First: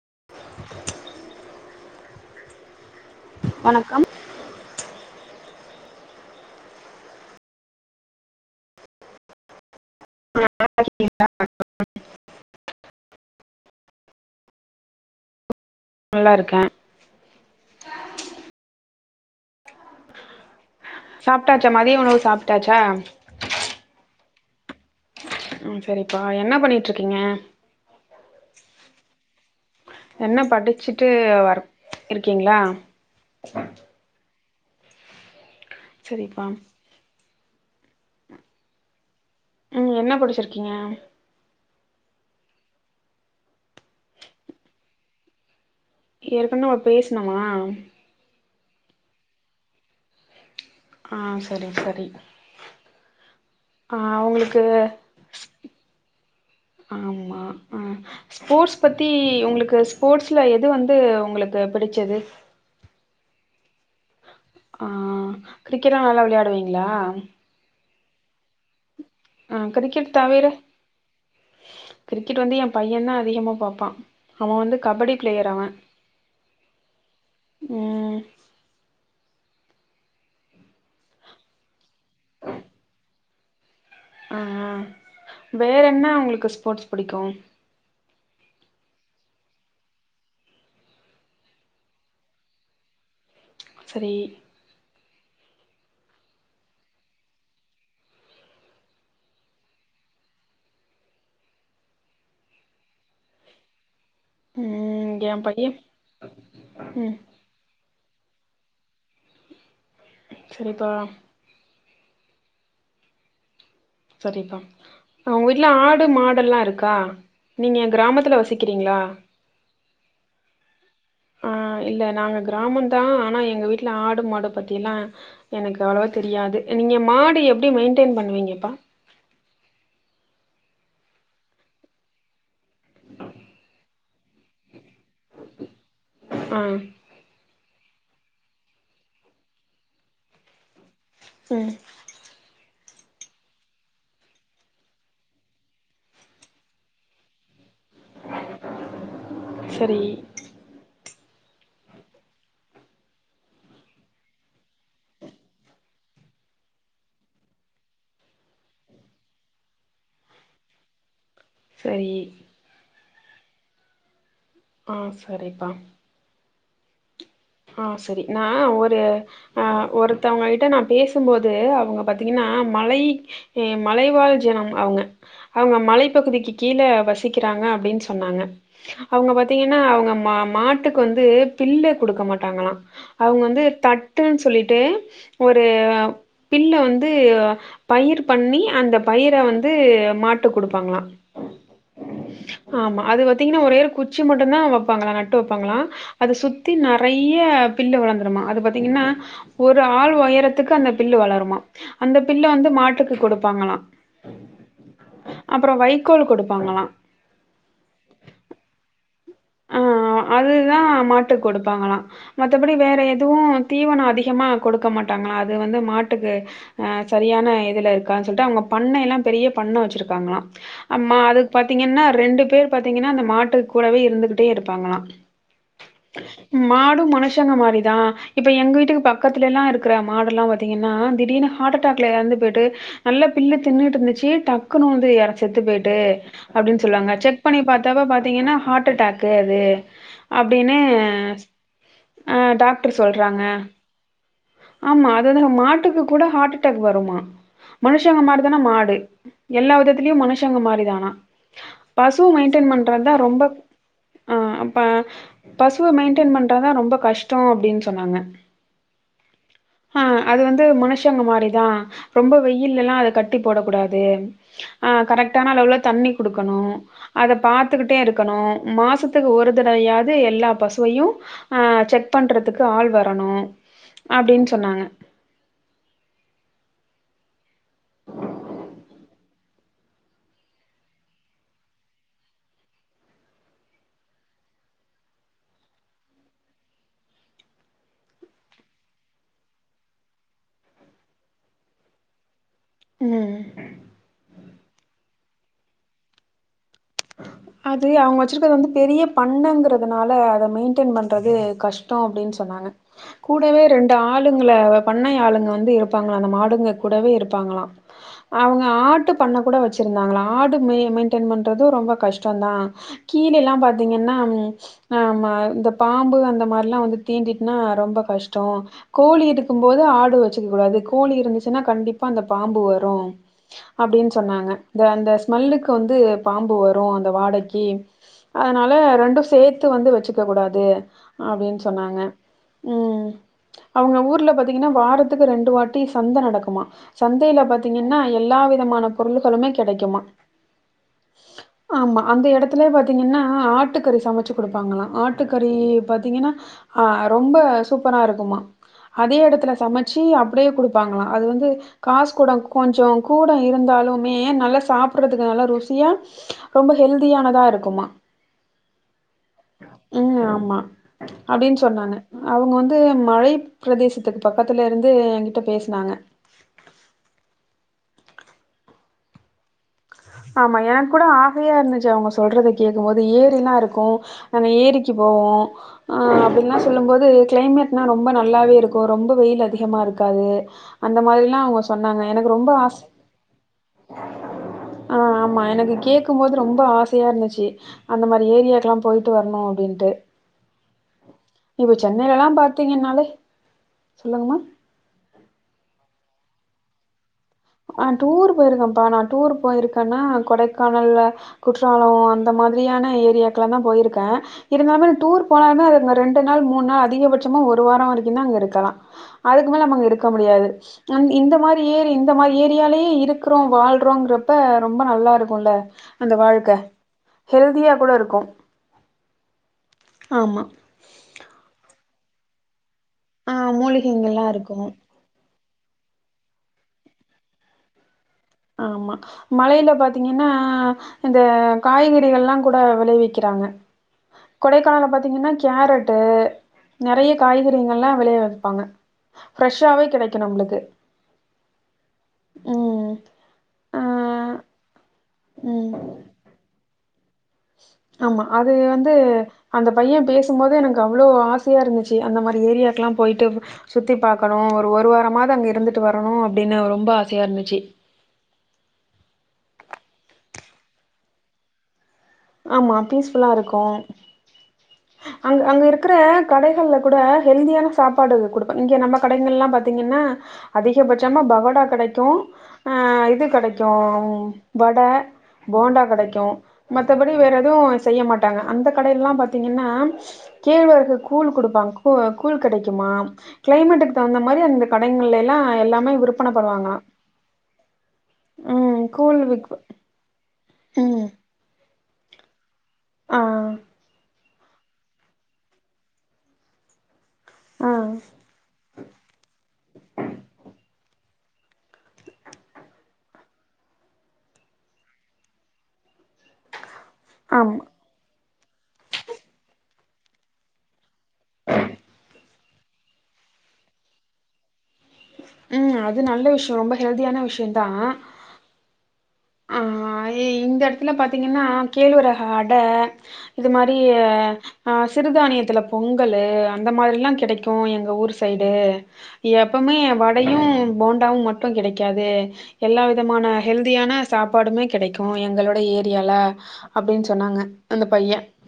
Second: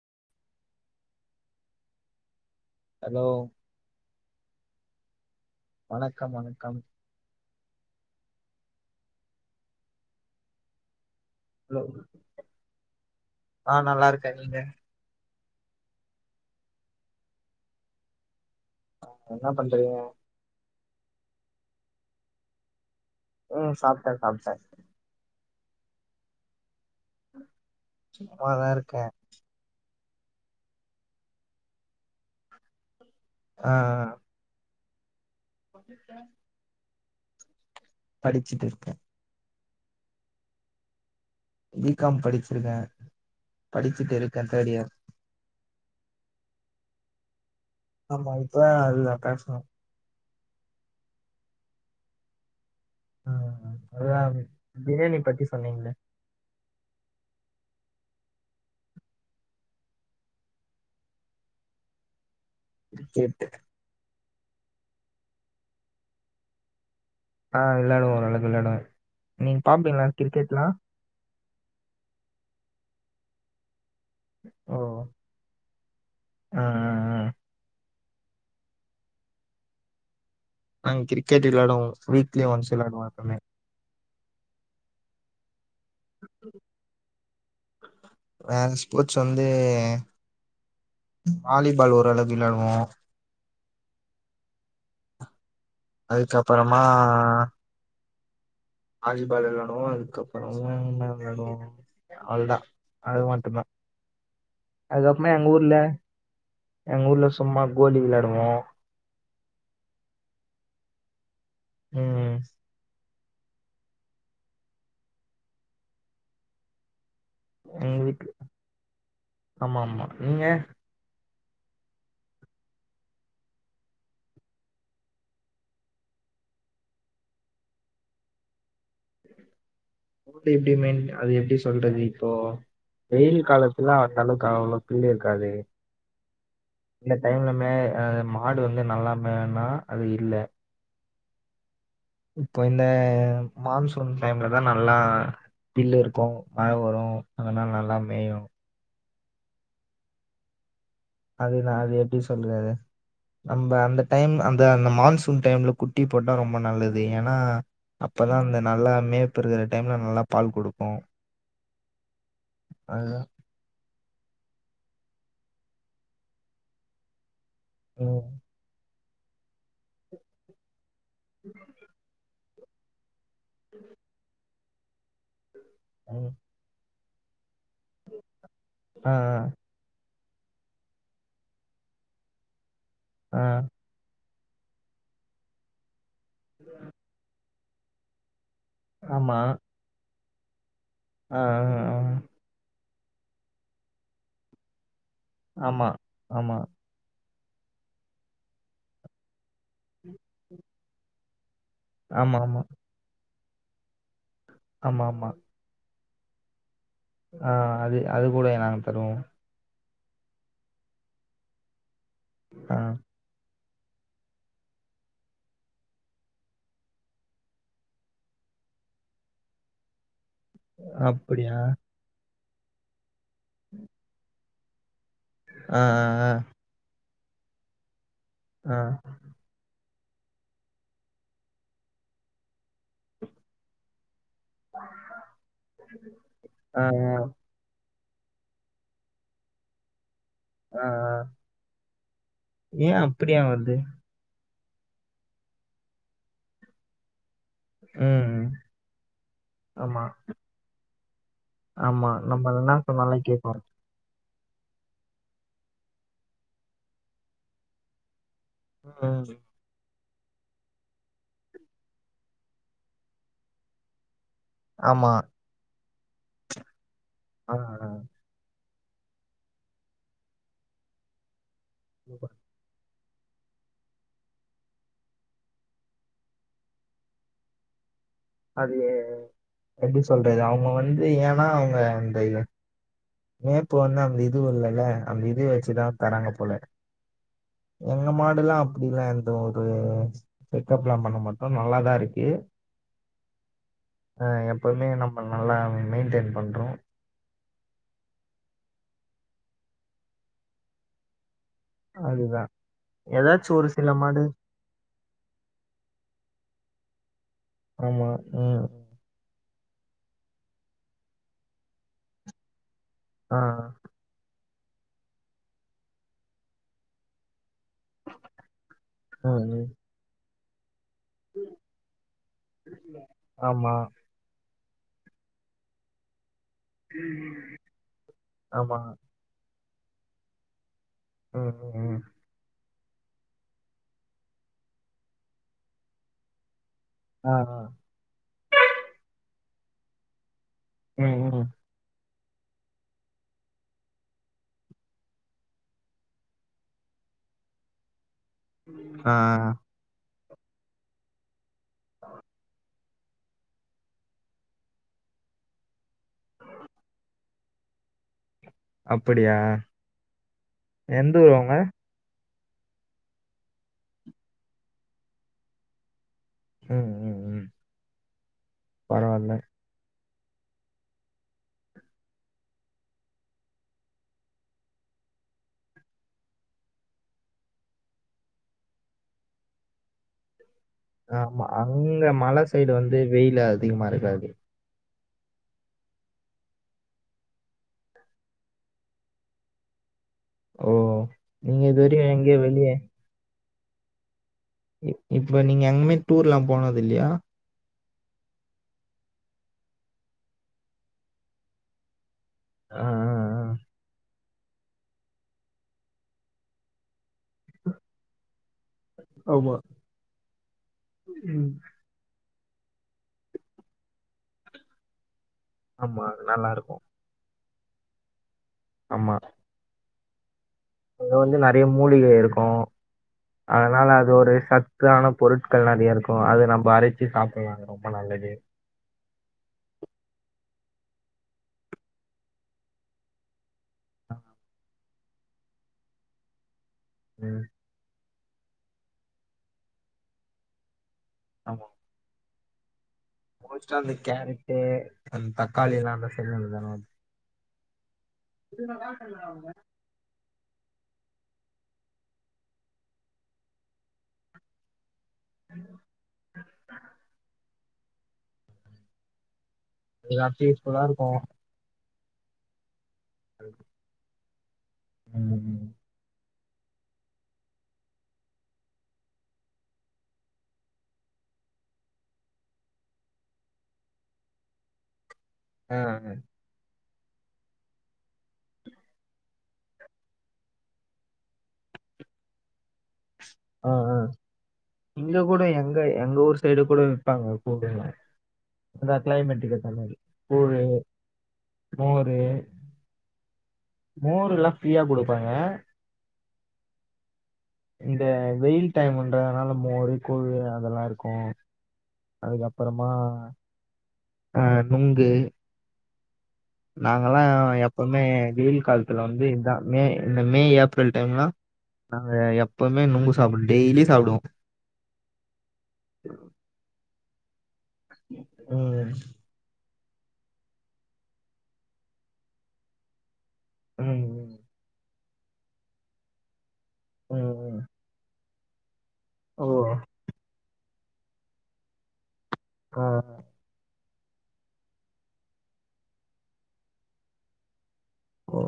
[unintelligible] Allow வணக்கம் வணக்கம் வணக்கம் [inaudible] ல்லோ ஆஹ் நல்லா இருக்கே நீங்க நல்லா இருக்கேன் என்ன பண்றீங்க சாப்டாச்சா மதிய உணவு சாப்டாச்சா ம் சாப்ட்டேன் சாப்ட்டேன் ம் சரிப்பா என்ன பண்ணிட்ரு சும்மா தா இரு க என்ன படிச்சுட்டு வர இருக்கீங்ளா அ அ சேரிப்பா படிச்சுட்டு இருக்கே ம் என்ன படிச்சிருக்கீங்க பி காம் படிச்ருக்கே படிச்சுட்டு இருக்கே தேர்டியர் ஏற்கனே நம்ப பேசுனமா ஆமா உத்தா அதுதா கஷ்னு அ சேரி சேரி ஆஹ் அதான் ப்ரியாணி பத்தி சொல்லுக ஆமா ஆஹஸ்போர்ட்ஸ் பத்தி உங்களுக்கு ஸ்போர்ட்ஸ்ல எது வந்து உங்களுக்கு பிடிச்சது [unintelligible] ஆஹ் கிரிக்கெட்லா நல்லா விளையாடுவீங்ளா ஆ விளையாடுவோம் நல்ல விளையாடுவேன் நீங்க ஆ பாப்பிங்களா கிரிக்கெட் தவிர கிரிக்கெட்லாம் கிரிக்கெட் வந்து என் பையன்தா அதிகமா பாப்பான் அவன் வந்து ஓ கபடி பிளேயர் அவன் ஆ ஆ ஆ உம் [unintelligible] நாங்க கிரிக்கெட் விளையாடுவோம் வீக்லி ஒன்ஸ் விளையாடுவோம் எப்பவுமே அஹ் வேற என்ன உங்களுக்கு ஸ்போர்ட்ஸ் புடிக்கு வேற ஸ்போர்ட்ஸ் வந்து வாலிபால் ஓரளவுக்கு விளையாடுவோம் சேரி அதுக்குஅப்பறமா வாலிபால் வெளையாடுவோம் அதுக்கப்புறம் விளணும் அவ்வளேதான் அது மட்டு்தான் ம் அதுக்கப்பரேமே என் எங்க பையன் ஊர்ல எங்க ம் ஊர்ல சும்மா கோலி வெளையாடுவோம் சேரிப்பா உம்ம் சேரிப்பா உங்க வீட்ல ஆடு மாடெல்லா இருக்கா நீங்க எங்க வீட்ல கிராமத்துல வசிக்கிறீங்களா ஆமா ஆமா நீங்க அ இல்ல நாங்க கிராமம் தான் ஆனா எங்க வீட்டுல ஆடு மாடு பத்தில்லாம் எனக்கு அவ்வளவா தெரியாது நீங்க மாடு எப்டி மெயின்டெய்ன் பண்ணுவீங்கப்பா எப்டி எப்படிமன் அத எப்டி சொல்றது இப்போ வெயில் காலத்துல அந்த அளவுக்கு அவ்ளோ பில்லே இருக்காதே ஆ இந்த டைம் என்மே மாடு வந்து நல்லா மேன்னா அது இல்ல உம் ஹா மான்சூன் டைம்லதா நல்லா பில்லுருக்கு மழ வரு அதனால நல்ல மெய்யு சேரி அது நா அது எப்டி சொல்றது நம்ப அந்த டைம் அந்த அந்த மான்சூன் டைம்ல குட்டி போட்டா ரொம்ப நல்லது ஏனா அப்பதா அந்த நல்லா மேப்புருக்குற டைம்ல நல்லா பால் குடுக்கு சேரி [inaudible] ஆ சேரிப்பா ஆஹ் சரி ம். நா ஒரு ஆஹ் ஒருத்தவுங்ககிட்ட நா பேசும்போதே அவுங்க பாத்தி ங்கன்னா மலை ஏ மலைவாழ் ஜனம் அவுங்க அவுங்க ம். மலைப்பகுதிக்கு கீழ வசிக் கிறாங்க அப்டின்னு சொன்னாங்க ஆ, அவங்க பாத்தீங்கன்னா அவங்க மா மாட்டுக்கு வந்து பில்லு குடுக்க மாட்டாங்களா அவங்க ஆ, ஆ. வந்து தட் டுன்னு சொல்லிட்டு ஒரு பில்ல வந்து பயிர் பண்ணி அந்த பயிர வந்து மாட் ட்டுக் குடு ஆஹ் ஆஹ் ஆஹ் ஆமா அது பாத்தீங்கன்னா ஒரே ஒரு குச்சி மட்டும்தா வப் பாங்களா நட்டு வப்பாங்களா ஆமா, அது ஆமா. சுத் நெறைய பில்லு வளந்துருமா அது பாத்தீங்னா ஒரு ஆள் ஒயரத்துக்கு அந்த பில்லு வளருமா அந்த பில்ல வந்து மாட்டுக்கு கொடு ப்பாங்கலா ஆமா ஆமா க்கோல் கொடுப்பாங்களா ஆஹ் அது அது கூட நாங்க தருவோ ஆ அதுதா மாட்டுக் கொடுப்பாங்களா மத்தபடி ஆ. வேற எதுவு தீவன அதிகமா கொடுக்க மாட்டாங்களா அது வந்து மாட்டுக்கு ஆ சரியான இதுல இருக்காதுனு சொல்ட்டு அவுங்க பண்ணயலா பெரிய பண்ண வச்ருக்காங்களா ஆமா அதுக்கு அப்படியா? பாத்தீங்கன்னா ரெண்டு பே பாத்தீங்கன்னா அந்த மாட்டுக கூடவே இருந்துக்கிட் டே இருப்பாங்களா ஆ, ஆ, மாடு மனுஷ் ஷங்க மாரிதா இப்ப ஆ. எங்க ஆ, வீட்டுக்கு பக்கத்துல எல்லாம் இருக் இருக்குற மாடெல்லாம் பாத்தீங்கன்னா திடீனு ஹ்ட் டேக்ல இறந்து போயிட்டு நல்ல பில்லு தின்னுட்டு இருந்துச்சு டக்குனு வந்து யார செத்து போய்ட்டு அப்டின் ஆ, சொல்வாங்க செக் பண்ணி பாத் தவ பாத்தீங்கனா ஹாடடாக் க்கு அது அப்டினு ஆ, ஆ. அஹ் டாக்டர் ஏன் அப்படியா சொல்றாங்க வருது? ஆமா அததா மாட்டுக்கு கூட ஹாட்டாக் வருமா மனுஷங்க ம். மாரி ம். தானா மாடு எல்லா ஆமா, விதத்துலயு மனுஷங்க மாரிதானா ஆமா. பசு நம்ம மெயின்டன் என்ன பண்றந்தா சொன்னாலும் ரொம்ப கேக்கும். ஆஹ் அப்ப பசுவை மெயின்டெயின் பண்றாதான் ரொம்ப கஷ்டம் அப்படின்னு சொன்னாங்க உம் ஆஹ் அது வந்து மனுஷங்க மாரிதான் ரொம்ப வெயில் எல்லாம் அத கட்டி போடக்க கூடாது ஆஹ் ஆமா. கரெக்டானா அளவுல தண்ணி குடுக்கணும் அத ஆ, ஆ. பாத்துக்கிட்டே இருக்கணும் மாச மாசத்துக்கு ஒரு தடவையாவது எல்லா பசுவையும் அஹ் செக் பண்ணுறதுக்கு ஆள் வரு ணும் அப்படின்னு சொன்னாங்க அது எப்டி சொல்றது அவுங்க வந்து ஏனா அவுங்க அந்த மேப்பு வந்து அந்த இது வல்லல அந்த இது வச்சுதா தராங்க போல எங்க மாடுலா அப்டிலா எந்த ஒரு செக்கப்லா பண்ண மாட்டோ நல்லாதா இருக்கு ம் ஆஹ் எப்போவுமே நம்ம நல்லா மெயின்டெயின் பண்றோம் அது அவுங்க வச்ருக்கறது வந்து பெரிய பண்ணங்கறதுனால அத மெயின்டென் பண்றது கஷ்டம் அப்படின்னு அதுதா சொன்னாங்க ஏதாச்சு கூடவே ஒரு சில ரெண்டு மாடு ஆளுங்கள பண்ணை ஆளுங்க வந்து இருப்பாங்களா அந்த மாடுங்க கூடவே இருக் பாப்பாங்களாம் ஆமா அவங்க ம் ஆட்டு பண்ண கூட வச்சு இருந்தாங்களா ஆடு மெயி மெயின்டென் பண்ற து ரொம்ப கஷ்டம் தான் கீழே ஆ எல்லாம் பாத்தீங்கன்னா ஆமா இந்த பாம்பு அந்த மாரிலா வந்து தீண்டி ரொம்ப கஷ்டம் கோழி ம் ம் இருக்கும்போது ஆடு வச்சு கூடாது கோழி இருந்துச்சுனா கண்டிப்பா அந்த பாம்பு வரு ஆமா அப்டின் சொன்னாங்க ந்த அந்த ஸ்மெல்லுக்கு வந்து வரும் அந்த வாடைக்கு அதனால ஆமா ரெண்டும் சேர்த்து எடுத்து வந்து வச்சுக்க கூடாது ம் அப்படின்னு ம் சொன்னாங்க ம் உம் அவுங்க ஊர்ல பாத்தீங்கனா வாரத்துக்கு ரெண்டு வாட்டி சந்த நடக்குமா ஆ சந்தயில ஆ பாத்தீங்கனா எல்லா விதமான பொருள்களுமே கிடைக்குமா உம் உம் அந்த இடத்துலே பார்த்தீங்கன்னா ஆட்டுக்கறி சமைச்சு கொடுப்பாங்களாம் ஆட்டுக்கறி பார்த்தீங்கன்னா ரொம்ப சூப்பராக இருக் குமா ஆமா ஆ அதே இடத்துல சமைச்சு அப் அப்படியே கொடுப்பாங்களாம் அது வந்து காசு கூட கொஞ்சம் கூட இருந்தாலுமே நல்லா சாப்படுறதுக்கு நல்ல ருசி யான் ரொம்ப ஹெல்தியானதா இருக்குமா அப்படியா உம் ஆமா எந்த ஊரு உங்க அப்படின்னு சொன்னானு அவங்க வந்து மழை பிரதேசத்துக்கு பக்கத்துல இருந்து என்கிட்ட பேசினாங்க உம் உம் உம் பரவால்ல ஆமா எனக்கு கூட ஆசயா இருந்துச்சு அவங்க சொல்றத கேட்கும் போது ஏரில்லாம் இருக்கும் அந்த ஏரிக்கு போவோம் ஆஹ் அப்டில்லாம் சொல்லும்போது கிளைமேட்லாம் ரொம்ப நல்லாவே இருக்கும் ரொம்ப வெயில் அதிகமா இருக்காது அந்த மாரிலா ஆஹ்மா அவங்க சொன்னாங்க அங்க எனக்கு மல ரொம்ப சைடு ஆச வந்து வெயில அதிகமா இருக்காது ஆஹ் ஆமா எனக்கு கேட்கபோது ரொம்ப ஆசையா இருந்துச்சு அந்த மாரி ஏரியாக்க எல்லாம் போயிட்டு வரணும் அப்படின்னுட்டு ஓ நீங்க இது வர எங்கய வெளியே பாத்தீங்கன்னாலே சொல்லுங்கமா இப்ப நீங்க எங்கமே டூர் எல்லாம் போனது இல்லையா ஆஹ் டூர் போயிருக்கேன்ப்பா நான் டூர் போயிருக்கேன்னா கொடைக்கானல் குற்றாலம் அந்த ஆ, ஆ, மாதிரியான ஆ. ஏரியாக்கல தான் போயிருக்கேன் இருந்தாலும் டூர் போனாலுே அங்கே ரெண்டு நாள் மூணு நாள் அதிகபட்சமா ஒரு வாரம் வரைக்கும் தான் அங்க இருக்கலாம் அதுக்கு ஆமா. மேல நம்ம அங்க இருக்க முடியாது [inaudible] அ இந்த ம். மாரி ஏறி மா ஏரியாலேயே இருக்கிறோம் வாழ்றோங்கிறப்ப ரொம்ப நல்லா இருக் கும்ல ஆமா. அந்த வாழ்க்கை நல்லாருக்கும். ஹெல்தியாக கூட இருக்கும் ஆமா ஆமா இது வந்து நிறைய மூலிகை இருக்கும் ஆ அதனால அது மூலிகைங்கள்லாம் ஒரு இருக்கும். சத்தான பொருட் க்கள் நிறைய இருக்கும் அது நம்ப அரைச்சு சாப்பிலாம் ரொம்ப நல்லது ஆமா மழையில பாத்தீங்கன்னா இந்த காய்கறிகள் எல்லாம் கூட விளைவிக்கிறாங்க கொடைக்கானல பாத்தீங்கன்னா கேரட்டு நிறைய ம். காய்கறிகள் எல்லாம் விளையா பாங்க ப்ரஸ்ஸவே கிடைக்கும் நம்பளுக்கு ஆமா உம் மோஸ்டா அந்த கேரட்டு அந்த ம் தக்காளி எல்லாம் [unintelligible] [inaudible] ஆமா அது வந்து அந்த பையன் பேசும்போது எனக்கு அவ்வளோ ஆச ஆசையா இருந்துச்சு அந்த மாரி ஏரியாக்கெல்லாம் போயிட்டு சுத்தி பாக்கணும் ஒரு ஒரு வாரம் அங்க இருந்துட்டு வரணும் அப்டின்னு ரொம்ப ஆசையா இருந்துச்சு எல்லா பீஸ் புல்லா இருக்கும் ஆமா பீஸ் புல்லா இருக்கும் அங் ம். அங்க இருக்கற கடைகள்ல கூட ஹெல்தியான சாப்பாடு கொடுப்ப இங்க நம்ம கடைகள் எல்லாம் பாாரத்தீங்கன்னா அதிகபட்சமா பகோடா கிடைக்கும் ஆஹ் இது கிடைக்கும் வடை ஆ, போண்டா ஆ. கிடைக்கும் மத்தபடி வேற எதுவும் செய்ய மாட்டாங்க அந்த கடையிலாம் பாத்தீங்கன்னா கேழ்வரகு கூழ் கொடுப்பாங்க கூ கூழ் கிடைக் கிடக்குமா ஆ, ஆ. கிளைமேட்டுக்கு தகுந்த மாரி அந்த இங்க கடைல கூட எல்லாம் எங்க எல்லாமே எங்க விற்பன ஊர் சைடு பண்ணுவாங்கல கூட விப்பாங்க கூழ்லாம். உம் கூழு ஒரு மோரு ஆ மோருல பிரியா கொடுப்பாங்க ஆ இந்த வெயில் டைம்ன்றதுனால அதனால மோரு கூழு அதெல்லாம் இருக்கும் அதுக்கப்பறமா அஹ் நுங்கு நாங்கல்லாம் ஆமா எப்பவுமே வெயில் காலத்துல வந்து இதான் மே இந்த மே ஏப்ரல் டைம்லாம் நாங்க எப் எப்பவுமே நுங்கு சாப்பி டெய்லி சாப்டுவோ உம் அது நல்ல விஷயம் ரொம்ப ஹெல்த் தியான விஷ் உம் ஆஹ் இந்த இடத்துல பாத்தீங்கன்னா கேளுவிரக அடை இது மாரி ம் ம் ஆஹ் சிறுதானியத்துல பொங்கலு அந்த மாரி எல்லாம் ம் ம் கிடைக்கும் எங்க ஊர் சைடு ஓ எப்பமே வடையும். போண்டாவும் மட்டும் கிடைக்காது. எல்லா ஆ விதமான ஹெல்தியான. சாப்பாடுமே கிடைக்கு எங்களோட ஏரியால அப்டின்னு சொன்னாங்க. அந்த பைய. ஓ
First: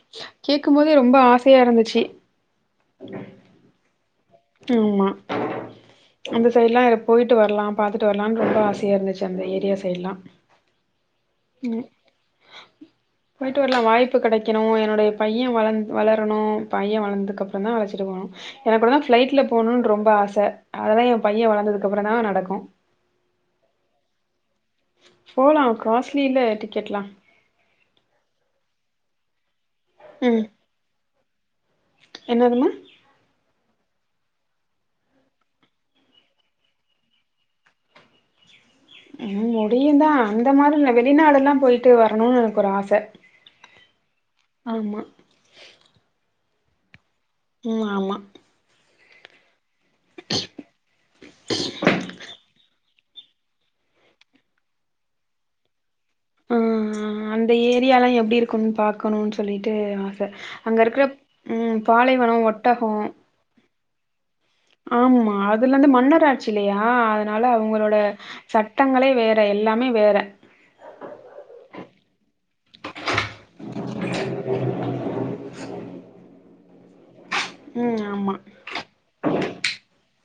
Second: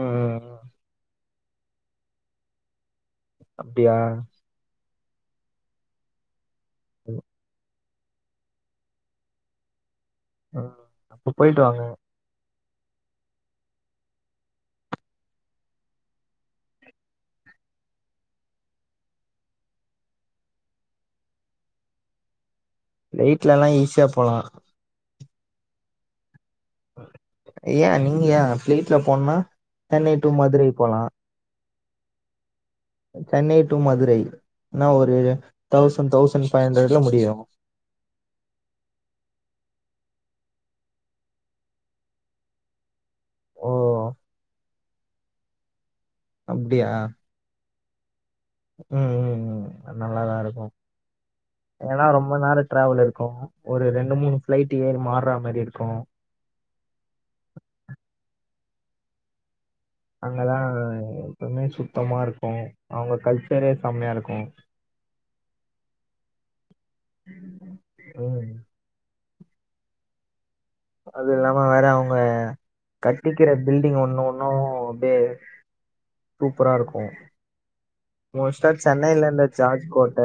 ம் ம் ம் கேக்கும்போதே ரொம்ப ஆச. யா இருந்துச்சு. அப்டியா. ஆம்மா அந்த. சைடுலா போயிட்டு வரலாம். பாத்துட்டு வரலாம்னு ரொம்ப ஆசையா இருந்துச்சு அந்த ஏரிய சைட்லா. ஹ அப்ப போயிட்டு வாங்க. போயிட்டு வரலா வாய்ப்பு கெடைக்கணு என்னுடைய பைய வள வளரணு பைய வளந்ததுக்கு அப்றோதா அலச்சிட்டு போகணு எனக்கு கூடதா. பிளைட்ல போணும்னு ரொம்ப ஆச. அதெல்லா என் பைய வளந்ததுக்கு அப்புறோதா நடக்கு. பிளைட்ல எல்லா ஈஸியா போலா. போலா காஸ்லில. யே நீங்கயே ஃப்ளைட்ல. போன்னா. சென்னை டூ மதுரை போலா. என்னதுமா. சென்னை டூ மதுரை என்ன ஒரு தௌசண்ட் தௌசண்ட் ஃபைவ் ஹண்ட்ரட்ல முடியு. முடியுதா அந்த மாரி இது வெளிநாடு எல்லா போயிட்டு வரணும்னு எனக்கு ஒரு ஆச. ஓ. ஆமா. அப்டியா. உம் ஆம்மா. உம்ம்ம். நல்லாதா இருக்கு. ஏன்னா ரொம்ப நேரோ ட்ராவல் இருக். கு ஒரு ரெண்டு மூணு பிளைட் ஏறி மாற மாரி இருக்கு. உஹம் அந்த ஏரியா எல்லா எப்படி இருக்கும்னு பாக்கணும்னு சொல்லிட்டு. ட்டு ஆச. அங்கதா அங்க இருக்கிற எப்பவுமே உம் சுத்தமா பாலைவனோ இருக்கு ஒட்டகோ. அவங்க கல்ச்சரே செம்மையா இருக்கு. ஆம்மா அதுல வந்து மன்னராட்சி இல்லையா அதனால அவங்களோட ம் சட்டங்களே வேற. எல்லாமே வேற. அது இல்லாம வேற அவங்க கட்டிக்கிற பில்டிங் ஒண்ணு ஒண்ணு அப்படியே சூப்பரா இருக்கு. ம். ஆமா. மோஸ்டா சென்னைல இருந்த ஜார்ஜ் கோட்ட.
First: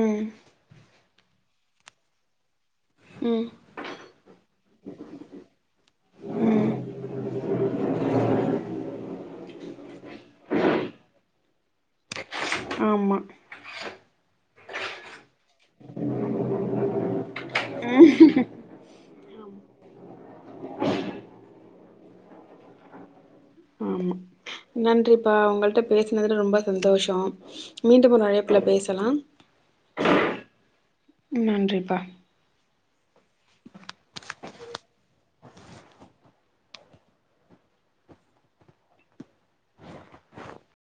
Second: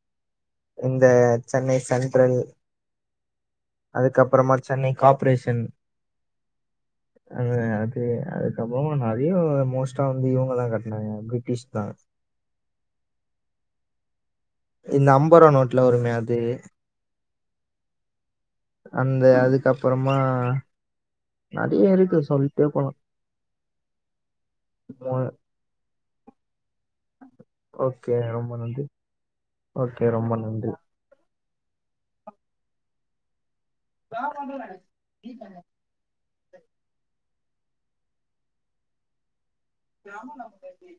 ம். இந்த சென்னை சென்ட்ரல். ம். அதுக்கப்புறமா சென்னை காபரேஷன். ம். அது அது அதுக்கப்புறமா நறையோ. மோஸ்டா வந்து இவங்கதா கட்டுனாங்க பிரிட்டிஷ். தாஸ் ஆமா இ நாம முபதுருவ நோட்ல வருமே அது அந்த அதுக் அதுக்கப்புறமா ச நிறைய இருக்கு சொல்லிட்டே போணும் ஆமா நன்றிப்பா உங்கள்ட்ட பேசினதுல ரொம்ப சந்தோஷம் மீண்டும் ஓகே ஒரு ரொம்ப அழைப்புல நன்றி பேசலாம் ஓகே ரொம்ப நன்றி நன்றிப்பா [unintelligible] கிராம [unintelligible] ம்